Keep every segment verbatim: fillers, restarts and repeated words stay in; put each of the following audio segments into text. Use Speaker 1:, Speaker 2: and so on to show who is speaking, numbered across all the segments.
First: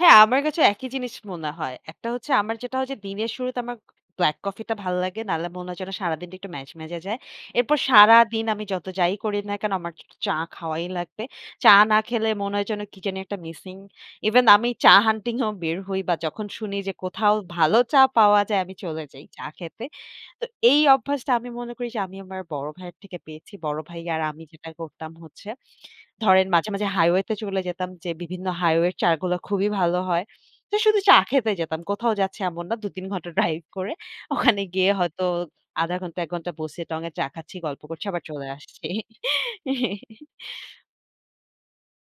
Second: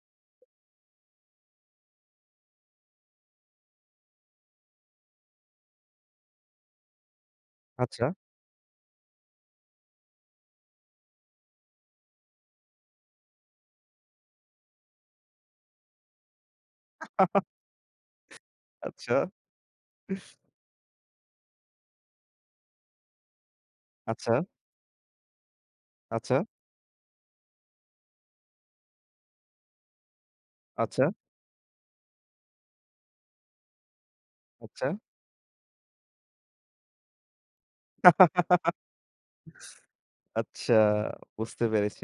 Speaker 1: হ্যাঁ, আমার কাছেও একই জিনিস মনে হয়। একটা হচ্ছে আমার যেটা ওইযে দিনের শুরুতে আমার black coffee টা ভাল লাগে। না হলে মনে হয় যেন সারাদিনটা একটু ম্যাজম্যাজে যায়। এরপর
Speaker 2: আচ্ছা।
Speaker 1: সারাদিন আমি যত যাই করি না কেন আমার একটু চ চা খাওয়াই লাগবে। চা না খেলে মনে হয় যেন কি জানি একটা missing। Even আমি চা hunting এও বের হই বা যখন শুনি যে কোথাও ভালো চা পাওয়া যায় আমি চলে
Speaker 2: আচ্ছা।
Speaker 1: যাই চা খেতে। তো এই অভ্যাসটা আমি মনে করি যে আমি আমার বড় ভাইয়ের থেকে পেয়েছি। বড় ভাই আর
Speaker 2: আচ্ছা।
Speaker 1: আমি যেটা করতাম হচ্ছে,
Speaker 2: আচ্ছা।
Speaker 1: ধরেন মাঝে, মাঝে highway-তে চলে যেতাম যে বিভিন্ন highway এর চা গুলা খুবই ভালো হয়। তো শুধু
Speaker 2: আচ্ছা।
Speaker 1: চা খেতে যেতাম, কোথাও যাচ্ছে এমন না। দুই-তিন ঘণ্টা drive করে, ওখানে
Speaker 2: আচ্ছা।
Speaker 1: গিয়ে হয়তো আধা ঘণ্টা, এক ঘণ্টা বসে টং-এ চা খাচ্ছি, গল্প করছি আবার চলে আসছি।
Speaker 2: আচ্ছা, বুঝতে পেরেছি।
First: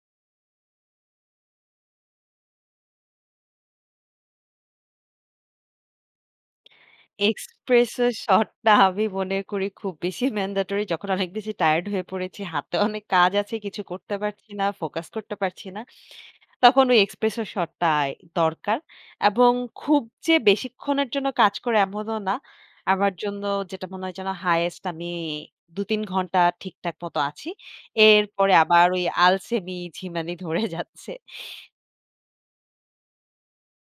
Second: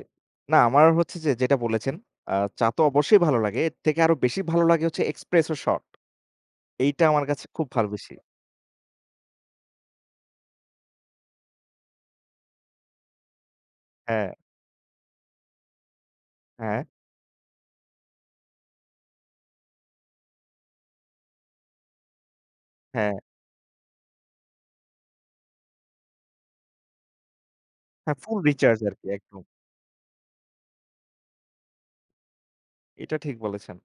Speaker 2: না, আমার হচ্ছে যে যেটা বলেছেন আ চা তো অবশ্যই ভালো লাগে, এর থেকে আরও বেশি ভালো লাগে হচ্ছে expresso shot। এইটা আমার কাছে খুব ভালো
Speaker 1: Espresso
Speaker 2: বেশি।
Speaker 1: shot টা আমি মনে করি খুব বেশি mandatory। যখন অনেক বেশি tired হয়ে পড়েছি, হাতেও অনেক কাজ আছে, কিছু করতে
Speaker 2: হ্যাঁ।
Speaker 1: পারছি না, focus করতে পারছি না,
Speaker 2: হ্যাঁ।
Speaker 1: তখন ওই espresso shot টাই দরকার। এবং খুব যে বেশিক্ষণের জন্য কাজ করে এমনও না। আমার
Speaker 2: হ্যাঁ।
Speaker 1: জন্য যেটা মনে হয় যেন highest আমি দুই-তিন ঘণ্টা ঠিকঠাক মতো আছি।
Speaker 2: হ্যাঁ, full
Speaker 1: এরপরে
Speaker 2: recharge
Speaker 1: আবার ওই
Speaker 2: আরকি একদম।
Speaker 1: আলসেমি, ঝিমানি ধরে যাচ্ছে।
Speaker 2: এটা ঠিক বলেছেন।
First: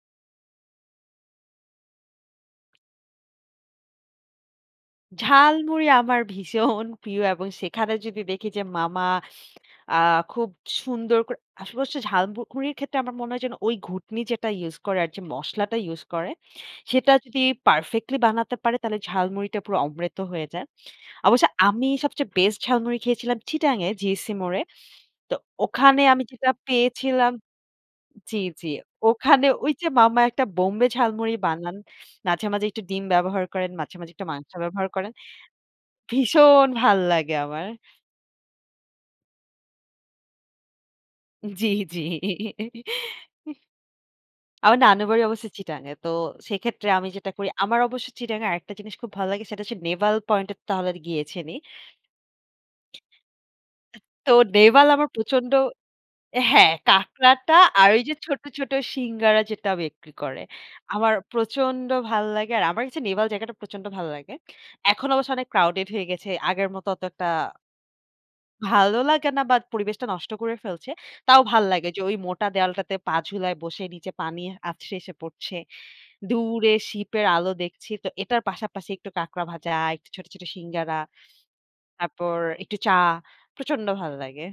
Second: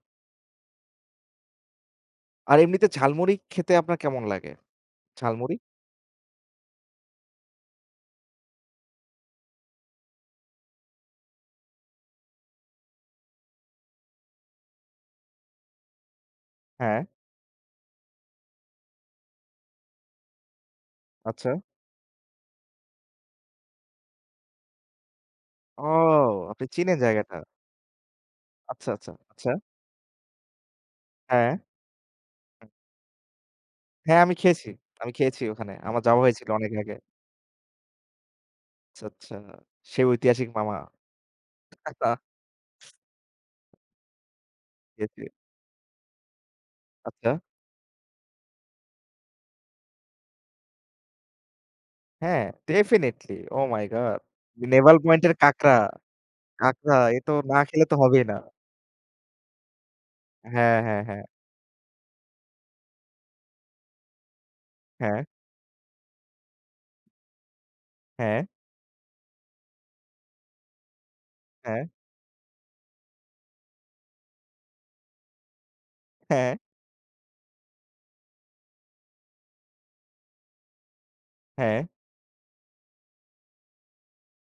Speaker 2: আর এমনিতে ঝালমুড়ি খেতে আপনার কেমন লাগে? ঝালমুড়ি?
Speaker 1: ঝালমুড়ি আমার ভীষণ প্রিয় এবং সেখানে যদি দেখি যে মামা আ খুব সুন্দর করে আসপাশে হচ্ছে ঝালমুকুড়ির ক্ষেত্রে আমার মনে হয় যেন ওই ঘুঁটনি যেটা use করে আর যে মসলাটা use করে
Speaker 2: হ্যাঁ।
Speaker 1: সেটা যদি perfectly বানাতে পারে তাহলে ঝালমুড়িটা পুরো অমৃত হয়ে যায়। অবশ্য
Speaker 2: আচ্ছা।
Speaker 1: আমি সবচেয়ে best ঝালমুড়ি খেয়েছিলাম চিটাগাং-এ, GEC মোড়ে। তো
Speaker 2: ও!
Speaker 1: ওখানে আমি যেটা
Speaker 2: আপনি চিনে
Speaker 1: পেয়েছিলাম
Speaker 2: জায়গাটা?
Speaker 1: জি, জি।
Speaker 2: আচ্ছা, আচ্ছা,
Speaker 1: ওখানে
Speaker 2: আচ্ছা।
Speaker 1: ওইযে মামা একটা বোম্বে ঝালমুড়ি
Speaker 2: হ্যাঁ।
Speaker 1: বানান। মাঝে, মাঝে একটু ডিম ব্যবহার করেন, মাঝে, মাঝে
Speaker 2: হ্যাঁ,
Speaker 1: একটু
Speaker 2: আমি
Speaker 1: মাংস
Speaker 2: খেয়েছি।
Speaker 1: ব্যবহার
Speaker 2: আমি
Speaker 1: করেন।
Speaker 2: খেয়েছি ওখানে। আমার যাওয়া হয়েছেগে
Speaker 1: ভীষণ
Speaker 2: অনেক দিন আগে।
Speaker 1: ভাল লাগে আমার।
Speaker 2: আচ্ছা, আচ্ছা। সেই ঐতিহাসিক মামা।
Speaker 1: জি, জি।
Speaker 2: [unintelligible]
Speaker 1: আমার
Speaker 2: জি, জি।
Speaker 1: নানুবাড়ি অবশ্য চিটাগাং-এ। তো সেক্ষেত্রে আমি
Speaker 2: আচ্ছা।
Speaker 1: যেটা করি আমার অবশ্য চিটাগাং-এ আরেকটা জিনিস খুব ভালো লাগে সেটা হচ্ছে নেভাল পয়েন্টে তাহলে গিয়েছেনই।
Speaker 2: হ্যাঁ,
Speaker 1: আ
Speaker 2: definitely। Oh my God!
Speaker 1: তো নেভাল
Speaker 2: Neval
Speaker 1: আমার
Speaker 2: Point এর
Speaker 1: প্রচণ্ড
Speaker 2: কাকড়া,
Speaker 1: হ্যাঁ,
Speaker 2: কাকড়া, এ তো
Speaker 1: কাঁকড়াটা
Speaker 2: না খেলে
Speaker 1: আর
Speaker 2: তো
Speaker 1: ওইযে
Speaker 2: হবেই না।
Speaker 1: ছোট, ছোট সিঙ্গারা যেটা বিক্রি করে
Speaker 2: হ্যাঁ, হ্যাঁ,
Speaker 1: আমার
Speaker 2: হ্যাঁ।
Speaker 1: প্রচণ্ড ভাল লাগে। আর আমার কাছে নেভাল জায়গাটা প্রচণ্ড ভালো লাগে। এখন
Speaker 2: হ্যাঁ।
Speaker 1: অবশ্য অনেক crowded হয়ে গেছে। আগের মতো অতটা
Speaker 2: হ্যাঁ।
Speaker 1: ভালো লাগে না বা পরিবেশটা নষ্ট করে ফেলছে। তাও ভালো
Speaker 2: হ্যাঁ।
Speaker 1: লাগে যে ওই মোটা দেয়ালটাতে পা ঝুলায় বসে নিচে পানি আছড়ে এসে পড়ছে।
Speaker 2: হ্যাঁ।
Speaker 1: দূরে ship-এর আলো দেখছি। তো এটার পাশাপাশি একটু কাঁকড়া ভাজা, একটু ছোট, ছোট সিঙ্গারা,
Speaker 2: হ্যাঁ।
Speaker 1: তারপর একটু চা, প্রচণ্ড ভাল লাগে।